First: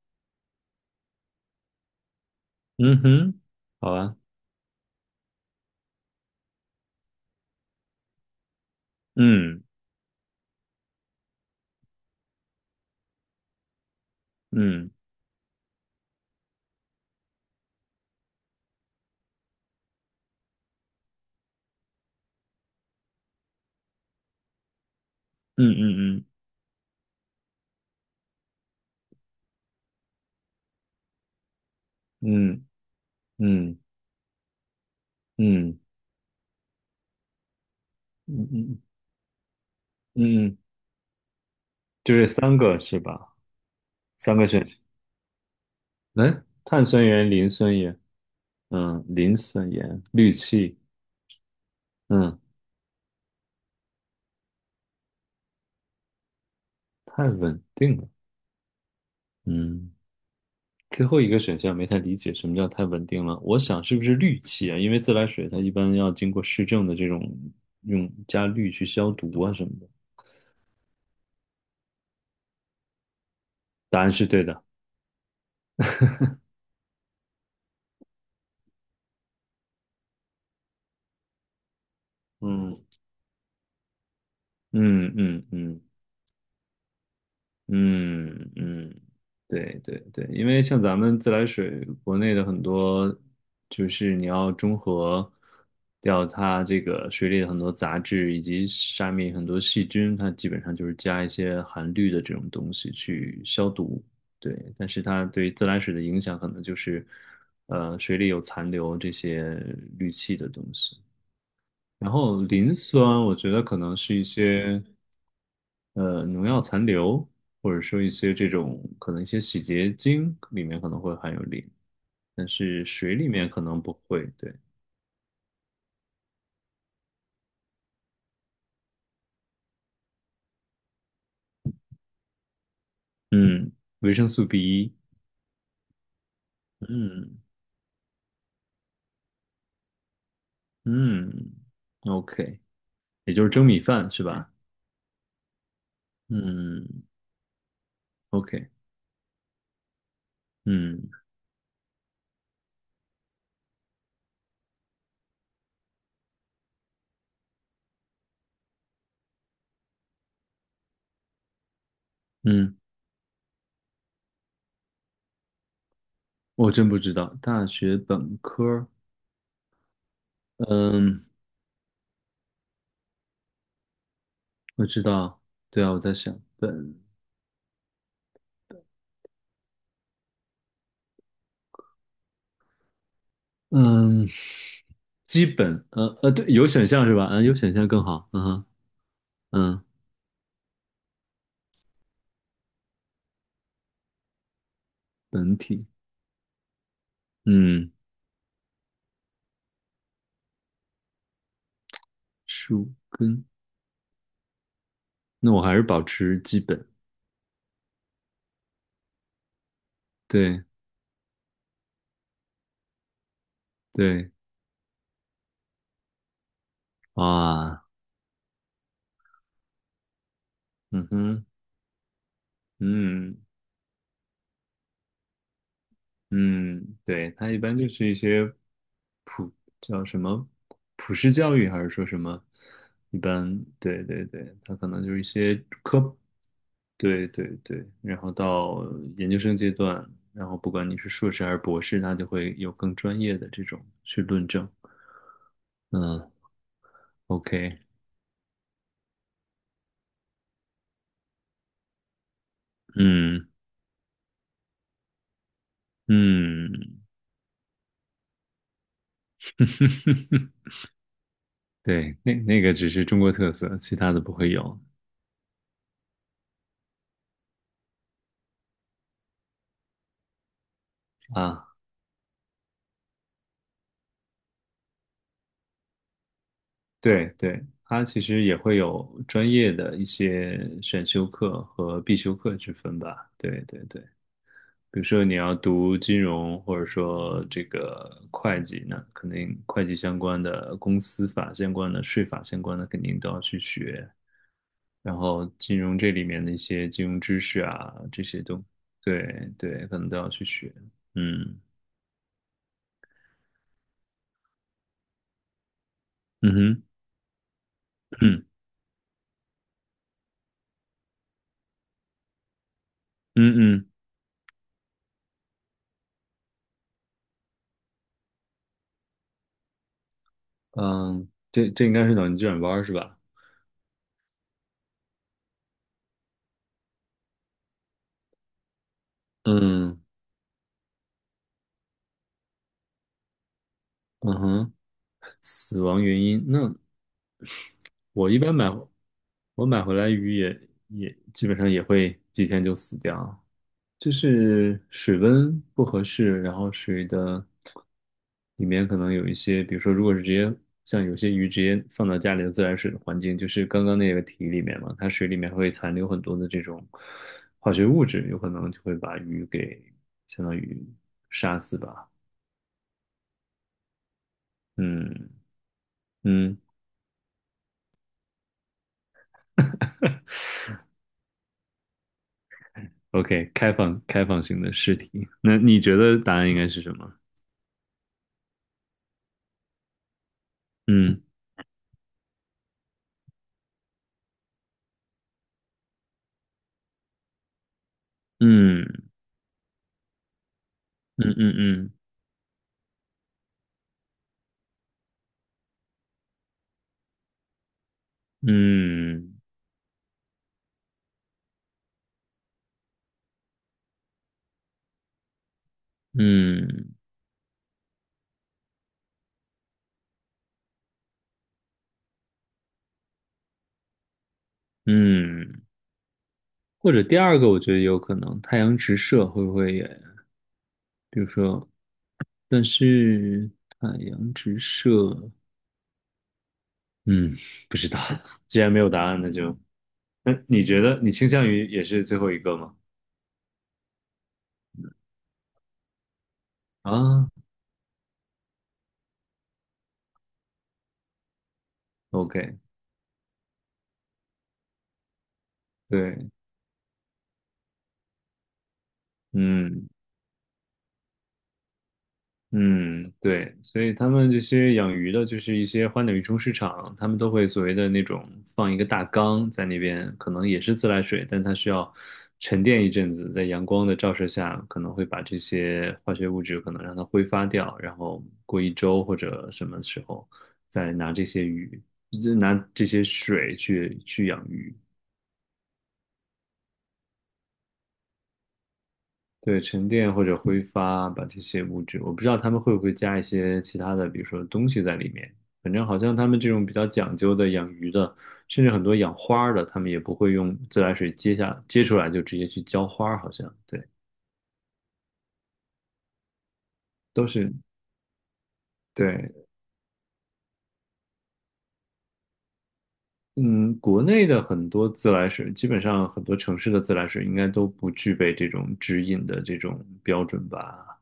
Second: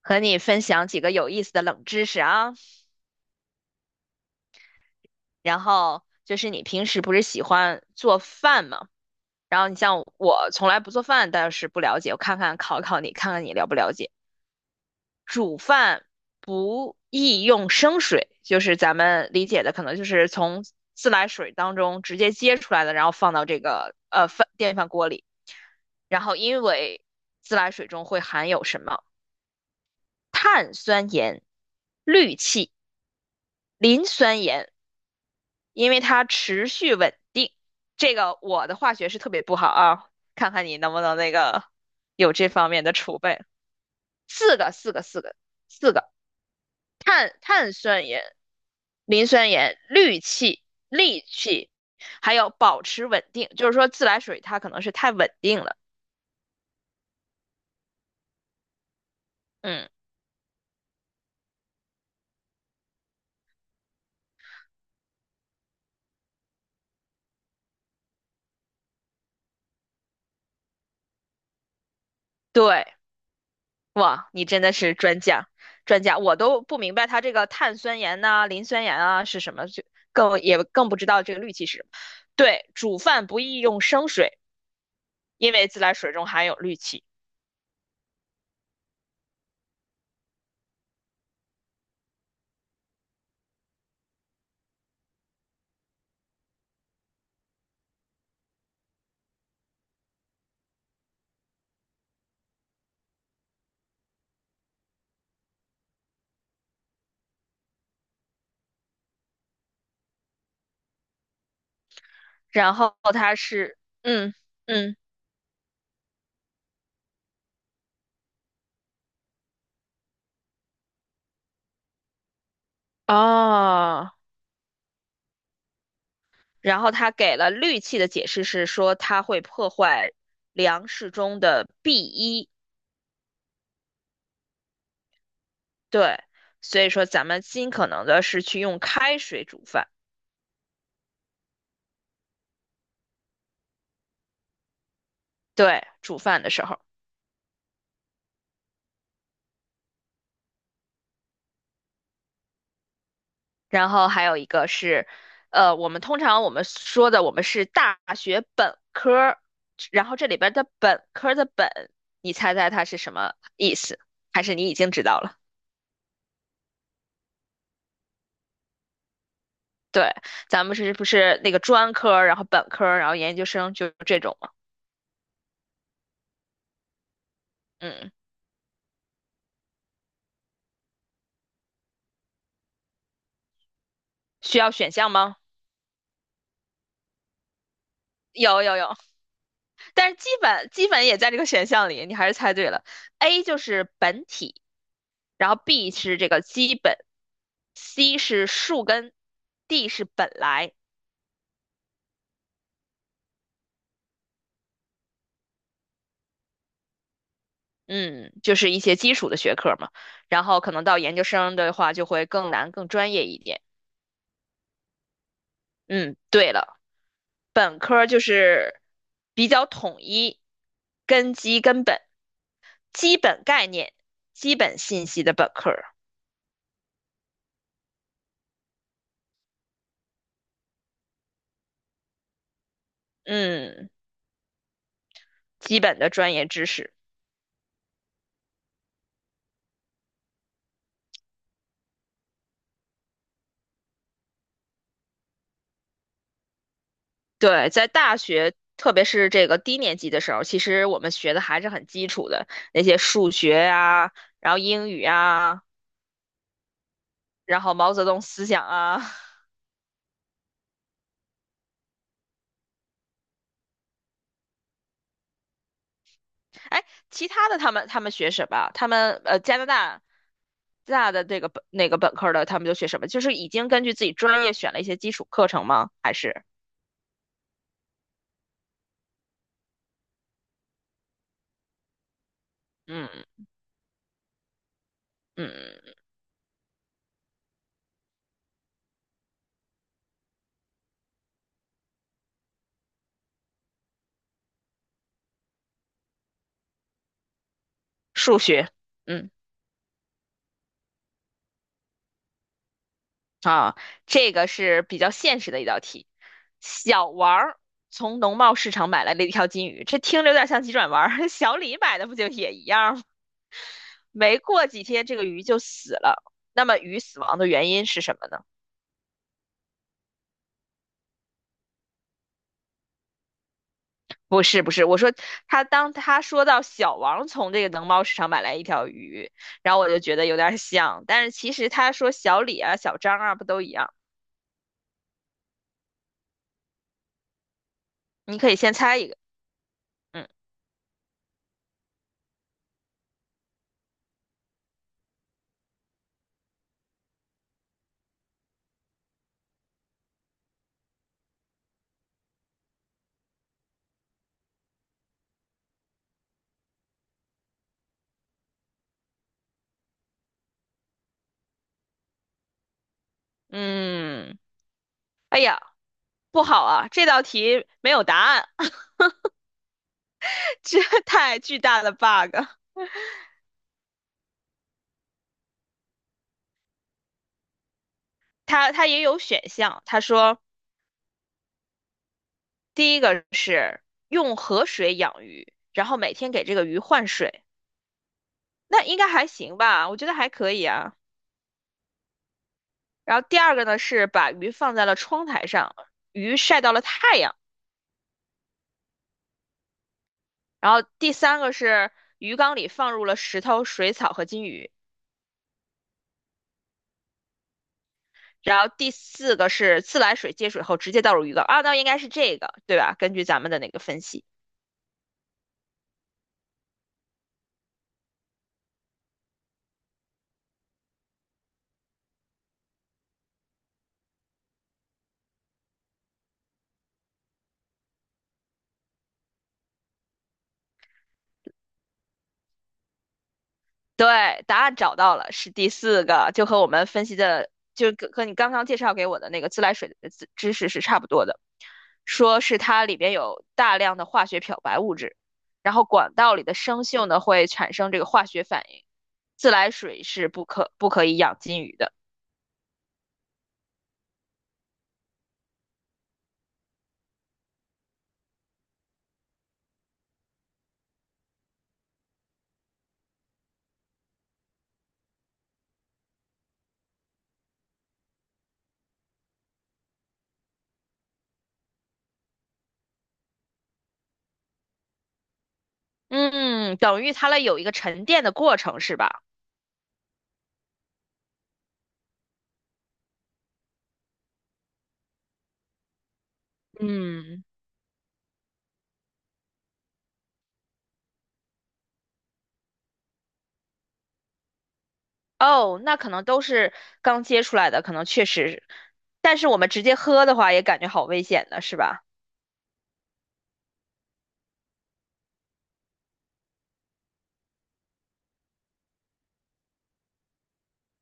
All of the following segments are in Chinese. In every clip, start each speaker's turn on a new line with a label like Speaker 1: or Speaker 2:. Speaker 1: 和你分享几个有意思的冷知识啊。
Speaker 2: 嗯哼，好啊，
Speaker 1: 然后就是你平时不是喜欢做饭吗？然
Speaker 2: 嗯
Speaker 1: 后你像我从来不做饭，但是不了解，我看看考考你，看看你了不了解。
Speaker 2: 嗯
Speaker 1: 煮饭不宜用生水，就是咱们理解的可能就是从自来水当中直接接出来的，然后放到这个电饭锅里。然
Speaker 2: 嗯
Speaker 1: 后因为自来水中会含有什么碳酸盐、氯
Speaker 2: 嗯
Speaker 1: 气、
Speaker 2: 嗯嗯嗯
Speaker 1: 磷酸盐。
Speaker 2: 嗯
Speaker 1: 因为它持续稳定。这个
Speaker 2: 嗯
Speaker 1: 我的
Speaker 2: 嗯
Speaker 1: 化学是特别不好啊，看
Speaker 2: 嗯，
Speaker 1: 看你能不能那个
Speaker 2: 就这
Speaker 1: 有这
Speaker 2: 三
Speaker 1: 方
Speaker 2: 个
Speaker 1: 面的
Speaker 2: 是
Speaker 1: 储
Speaker 2: 吧？
Speaker 1: 备。
Speaker 2: 三个
Speaker 1: 四
Speaker 2: 选
Speaker 1: 个，
Speaker 2: 项。
Speaker 1: 四个，四个，四个，
Speaker 2: 哎，碳酸盐、
Speaker 1: 碳
Speaker 2: 磷
Speaker 1: 碳
Speaker 2: 酸盐，
Speaker 1: 酸盐、磷
Speaker 2: 磷
Speaker 1: 酸
Speaker 2: 酸
Speaker 1: 盐、
Speaker 2: 盐、
Speaker 1: 氯
Speaker 2: 氯
Speaker 1: 气、
Speaker 2: 气。
Speaker 1: 氯气，还
Speaker 2: 嗯，
Speaker 1: 有保持稳定，就是说自来水它可能是太稳定了。
Speaker 2: 太稳定了。
Speaker 1: 嗯，
Speaker 2: 嗯，最后一个选项没太理解什么叫太稳定了，我想是不是氯气啊？因为自来水它一般要经过市政的这种用加氯去消毒啊什么的。
Speaker 1: 对。
Speaker 2: 答案是
Speaker 1: 哇，
Speaker 2: 对
Speaker 1: 你
Speaker 2: 的。
Speaker 1: 真的是专家，专家，我都不明白它这个碳酸盐呐、磷酸盐啊是什么，就更也更不知道这个氯气是什么。对，
Speaker 2: 嗯
Speaker 1: 煮饭不宜用生水，
Speaker 2: 嗯嗯
Speaker 1: 因为自
Speaker 2: 嗯
Speaker 1: 来水中含有氯气。
Speaker 2: 嗯嗯，对对对，因为像咱们自来水，国内的很多就是你要中和掉它这个水里的很多杂质以及下面很多细菌，它基本上就是加一些含氯的这种东西去消毒。对，但是它对于自来水的影响可能就是，水里有残留这些氯气的东西。然后磷
Speaker 1: 然后
Speaker 2: 酸，我
Speaker 1: 它
Speaker 2: 觉得可
Speaker 1: 是，
Speaker 2: 能是一
Speaker 1: 嗯
Speaker 2: 些
Speaker 1: 嗯
Speaker 2: 农药残留，或者说一些这种可能一些洗洁精里面可能会含有磷，但是水里面可能不
Speaker 1: 哦，
Speaker 2: 会。对。
Speaker 1: 然后它给了氯气的解释是说它会破坏粮食中的 b 一
Speaker 2: 嗯，维生素B1。
Speaker 1: 对，所以说咱们
Speaker 2: 嗯
Speaker 1: 尽可能的是去用开水煮饭，
Speaker 2: 嗯，OK，也就是蒸米饭是吧？
Speaker 1: 对，煮饭的时候。
Speaker 2: 嗯，OK。嗯
Speaker 1: 然后还有一个是，我们通常我们说的我们是大学本科儿，然后这里边儿的本科儿的本，你猜猜
Speaker 2: 嗯，
Speaker 1: 它是什么意思？还是你已经知道了？
Speaker 2: 我真不知道大学本科儿。
Speaker 1: 对，咱们是不
Speaker 2: 嗯，
Speaker 1: 是那个专科儿然后本科儿然后研究生，就这种嘛？
Speaker 2: 我知道。对啊，我在想本，
Speaker 1: 嗯，
Speaker 2: 嗯。
Speaker 1: 需要选项吗？
Speaker 2: 基本，对，有选项是吧？嗯，有选项更好。嗯
Speaker 1: 有
Speaker 2: 哼。
Speaker 1: 有有。
Speaker 2: 嗯。
Speaker 1: 但是基本也在这个选项里，你还是猜对了。A 就是本体，然
Speaker 2: 本
Speaker 1: 后
Speaker 2: 体。
Speaker 1: B 是这个基本
Speaker 2: 嗯。
Speaker 1: ，C 是树根，D 是本来。
Speaker 2: 树根。那我还是保持基本。
Speaker 1: 嗯，就是一些基础的学科嘛。然后
Speaker 2: 对
Speaker 1: 可能到研究生的话就会更难、更专业一点。
Speaker 2: 对。
Speaker 1: 嗯，对了，本
Speaker 2: 哇。
Speaker 1: 科就是比较统一，
Speaker 2: 嗯
Speaker 1: 根
Speaker 2: 哼。
Speaker 1: 基、根本、基
Speaker 2: 嗯
Speaker 1: 本概念、基本信息的本科儿。
Speaker 2: 嗯。对，它一般就是一些普叫什么普世教育，还是说什么？一般，
Speaker 1: 嗯，
Speaker 2: 对对对，它可能就是一些
Speaker 1: 基本的
Speaker 2: 科。
Speaker 1: 专业知识。
Speaker 2: 对对对，然后到研究生阶段，然后不管你是硕士还是博士，他就会有更专业的这种去论证。嗯，OK。
Speaker 1: 对，在大学，特别是这个低年级的时候，其实我们学的还是很基础的那些数
Speaker 2: 嗯
Speaker 1: 学呀、然后英语啊，
Speaker 2: 嗯。
Speaker 1: 然后毛泽东思想啊。
Speaker 2: 对，那那个只是中国特色，其他的不会有
Speaker 1: 哎，其他的他们学什么？他们加拿大的这个本
Speaker 2: 啊。
Speaker 1: 那个本科的，他们就学什么？就是已经根据自己专业选了一些基础课程吗？还是
Speaker 2: 对对，它其实也会有专业的一些选修课和必修课之分
Speaker 1: 嗯
Speaker 2: 吧。对对对。比如说你
Speaker 1: 嗯，
Speaker 2: 要读金融或者说这个会计，那肯定会计相关的、公司法相关的、税法相关的肯定都要去学。然后金融这里面的一些金融知识啊，这
Speaker 1: 数
Speaker 2: 些都
Speaker 1: 学，嗯。
Speaker 2: 对对，可能都要去学。嗯
Speaker 1: 啊，这个是比较现实的一道题。
Speaker 2: 嗯哼
Speaker 1: 小王儿从农
Speaker 2: 嗯
Speaker 1: 贸市场买来了一条金鱼，这听着有点像急转弯儿。小李买的不就也一样吗？
Speaker 2: 嗯嗯
Speaker 1: 没过几天，这个鱼就死了。那么鱼死亡的原因是什么呢？
Speaker 2: 嗯，这这应该是脑筋急转弯儿是吧？
Speaker 1: 不是，不是，我说他当他说到小王从这个农贸市场买来一条鱼，然后我就
Speaker 2: 嗯，
Speaker 1: 觉得有点像，但是其实他说小李啊、小张啊不都一样？
Speaker 2: 嗯哼。死亡原因那我
Speaker 1: 你
Speaker 2: 一
Speaker 1: 可
Speaker 2: 般
Speaker 1: 以
Speaker 2: 买，
Speaker 1: 先猜一个，
Speaker 2: 我买回来
Speaker 1: 嗯
Speaker 2: 鱼也也基本上也会几天就死掉，就是水温不合适，然后水的里面可能有一些，比如说如果是直接像有些鱼直接放到家里的自来水的环境，就是刚刚那个题里面嘛，它水里面会残留很多的这种化学物质，有可能就会把鱼给相当于杀死吧。
Speaker 1: 嗯，
Speaker 2: 嗯
Speaker 1: 哎呀，不
Speaker 2: 嗯
Speaker 1: 好啊，这道题没有答案。这 太巨大的 bug。
Speaker 2: ，OK，开放开放性的试题，那你觉得答案应该是什么？
Speaker 1: 它也有选项，他说
Speaker 2: 嗯。
Speaker 1: 第一个是用河水养鱼，然后每天给这个鱼换水，那应
Speaker 2: 嗯
Speaker 1: 该还行吧？我觉得还可以啊。
Speaker 2: 嗯嗯
Speaker 1: 然后第二个呢是把鱼放在了窗台上，鱼晒到了太阳。
Speaker 2: 嗯
Speaker 1: 然后第三个是鱼缸里放入了石头、水草和金鱼。
Speaker 2: 嗯嗯
Speaker 1: 然后第四个是自来水接水后直接倒入鱼缸啊，那应该是这个，对吧？根据咱们的那个分析。
Speaker 2: 嗯，或者第二个，我觉得有可能太阳直射会不会也，比如说，但是太阳直射，嗯，不知道，既然没有答案，那就，那你觉得你倾向于也是最后一个吗？
Speaker 1: 对，答案找到了，是第四个，就和我们分析
Speaker 2: 啊
Speaker 1: 的，就和你刚刚介绍给我的那个自来水的知识是差不多的。说是
Speaker 2: ，OK。
Speaker 1: 它里边有大量的化学漂白物质，然后管
Speaker 2: 对。
Speaker 1: 道里的生锈呢会产生这个化学反应。自来
Speaker 2: 嗯
Speaker 1: 水是不可以养金鱼的。
Speaker 2: 嗯。对，所以他们这些养鱼的，就是一些花鸟鱼虫市场，他们都会所谓的那种放一个大缸在那边，可能也是自来水，但它需要沉淀一阵子，在阳光的照射下，可能会把这些化学物质可能让它挥发掉，然后过一周或者什么时候再拿这些鱼，就拿这些水去去养鱼。
Speaker 1: 嗯，等于它了有一个沉淀的过程是吧？
Speaker 2: 对，沉淀或者挥发，把这些物质，我不知道他们会不会加一些其他的，比如说东西在里面。反正好像他们这种比较讲究
Speaker 1: 嗯，
Speaker 2: 的养鱼的，甚至很多养花儿的，他们也不会用自来水接下接出来就直接去浇花儿，好像对，
Speaker 1: 哦，那可能都是刚
Speaker 2: 都
Speaker 1: 接
Speaker 2: 是
Speaker 1: 出来的，可能确实，
Speaker 2: 对。
Speaker 1: 但是我们直接喝的话也感觉好危险的是吧？
Speaker 2: 嗯，国内的很多自来水，基本上很多城市的自来水应该都不具备这种直饮的这种标准吧。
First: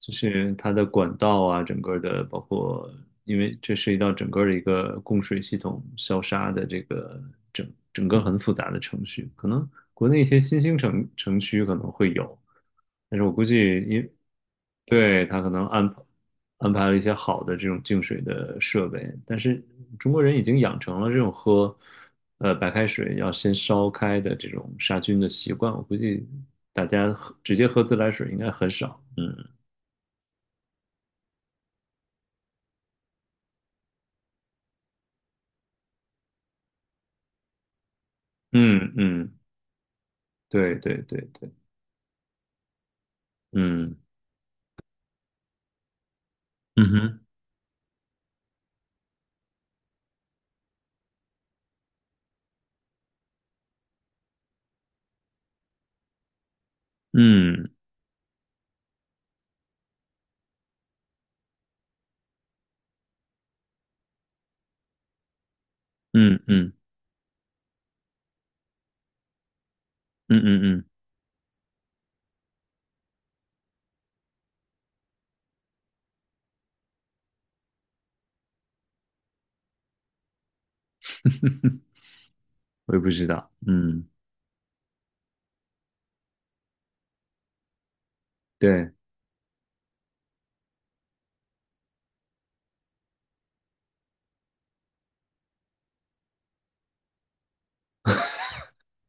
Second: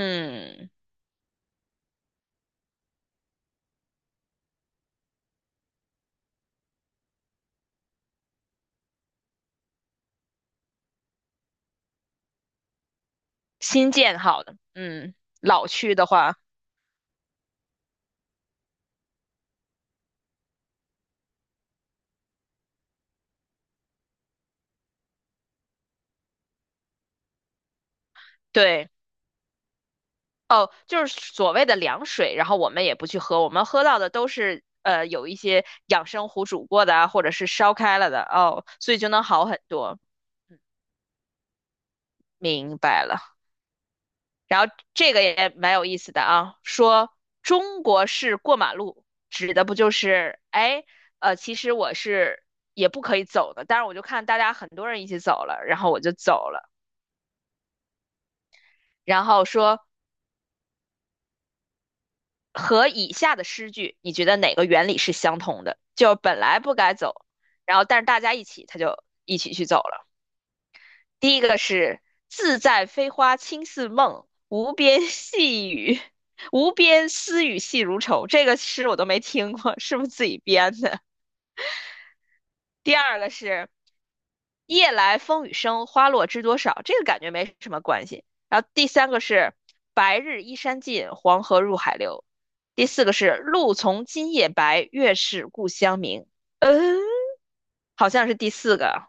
Speaker 2: 就是它的管道啊，整个的包括，因为这涉及到整个的一个供水系统消杀的这个整整个很复杂的程序，可能国内一些新兴城区可能会有，但是我估计
Speaker 1: 新
Speaker 2: 因
Speaker 1: 建好的，嗯，
Speaker 2: 对它可能
Speaker 1: 老区的话，
Speaker 2: 安排了一些好的这种净水的设备，但是中国人已经养成了这种喝白开水要先烧开的这种杀菌的习惯，我估计大家喝直接喝自来水应该很
Speaker 1: 对，
Speaker 2: 少。嗯。
Speaker 1: 哦，就是所谓的凉水，然后我们也不去喝，我们喝到的都是有一些养生壶煮过的啊，或者是烧开了的，哦，所
Speaker 2: 嗯
Speaker 1: 以就能
Speaker 2: 嗯，
Speaker 1: 好很多。嗯，
Speaker 2: 对对对对。
Speaker 1: 明白了，
Speaker 2: 嗯，
Speaker 1: 然后这个也蛮有意思的啊，
Speaker 2: 嗯
Speaker 1: 说
Speaker 2: 哼。
Speaker 1: 中国式过马路指的不就是哎其实我是也不可以走的，但是我就看大家很多人一起走了，然后我就走了。
Speaker 2: 嗯
Speaker 1: 然后说和以下的诗句，你觉得哪个原理是相同的？就本
Speaker 2: 嗯
Speaker 1: 来
Speaker 2: 嗯
Speaker 1: 不该走，然后但是大家一起，他就一起去走了。
Speaker 2: 嗯嗯
Speaker 1: 第一个是“自在飞花轻似梦，无边细雨，无边丝雨细如愁”，这个诗我都没听过，是不是自己编的？
Speaker 2: 嗯，我
Speaker 1: 第
Speaker 2: 也不
Speaker 1: 二
Speaker 2: 知
Speaker 1: 个
Speaker 2: 道，
Speaker 1: 是
Speaker 2: 嗯。
Speaker 1: 夜来风雨声，花落知多少，这个感觉没什么关系。然后第
Speaker 2: 对。
Speaker 1: 三个是白日依山尽，黄河入海流。第四个是露从今夜白，月是故乡明。嗯，好像是第四个。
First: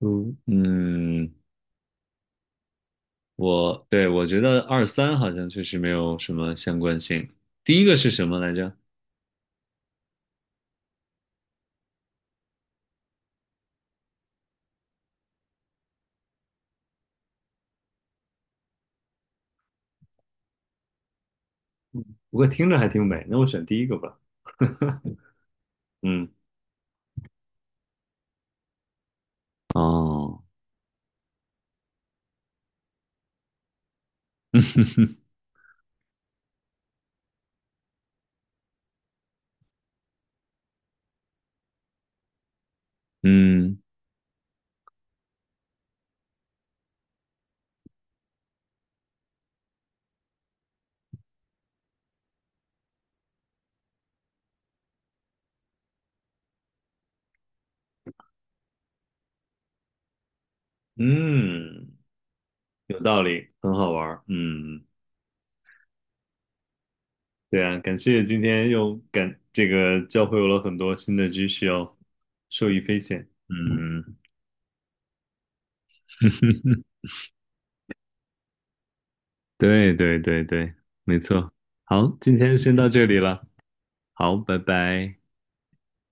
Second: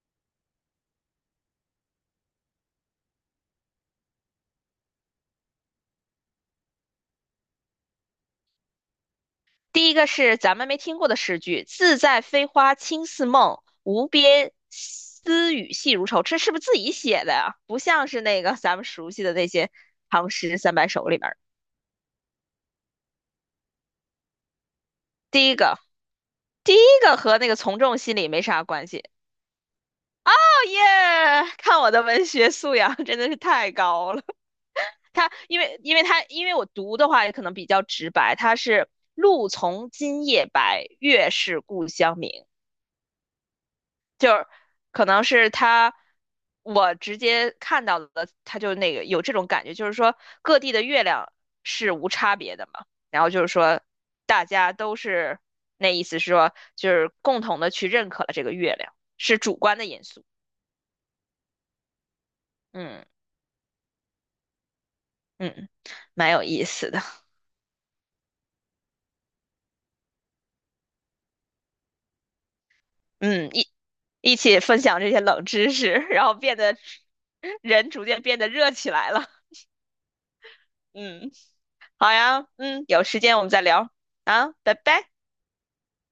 Speaker 2: 嗯嗯。我对我觉得二三好像确实没有什么相关性。第一个是什么来着？
Speaker 1: 第一个是咱们没听过的诗句：“自在飞花轻似梦，无边丝雨细如愁。”这是不是自己写的呀？不像是那个咱们熟悉的那些唐诗三百首里面
Speaker 2: 不过听着还挺美，那我选第一个吧。
Speaker 1: 第一个，
Speaker 2: 嗯。
Speaker 1: 第一个和那个从众心理没啥关系。
Speaker 2: 哦。
Speaker 1: 耶！看我的文学素养真的是太高了。他因为我读的话也可能比较直白，他是“路从今夜白，月是故乡明”，
Speaker 2: 嗯
Speaker 1: 可能是他我直接看到的，他就那个有这种感觉，就是说各地的月亮是无差别的嘛，然后就是说大家都是那意思是说就是共同的去认可了这个月亮，是主观的因素，
Speaker 2: 嗯。有
Speaker 1: 嗯
Speaker 2: 道理，很好玩儿，嗯。
Speaker 1: 嗯，蛮有意思的。
Speaker 2: 对啊，感谢今天又感这个教会我了很多新的知识哦，受益匪浅。
Speaker 1: 嗯，一
Speaker 2: 嗯。
Speaker 1: 一起分享这些冷知识，然后变得 人逐渐变得热起来了。
Speaker 2: 对对对对，没
Speaker 1: 嗯，
Speaker 2: 错。好，
Speaker 1: 好
Speaker 2: 今
Speaker 1: 呀，
Speaker 2: 天先
Speaker 1: 嗯，
Speaker 2: 到
Speaker 1: 有
Speaker 2: 这里
Speaker 1: 时间我
Speaker 2: 了。
Speaker 1: 们再聊
Speaker 2: 好，
Speaker 1: 啊，
Speaker 2: 拜
Speaker 1: 拜拜。
Speaker 2: 拜。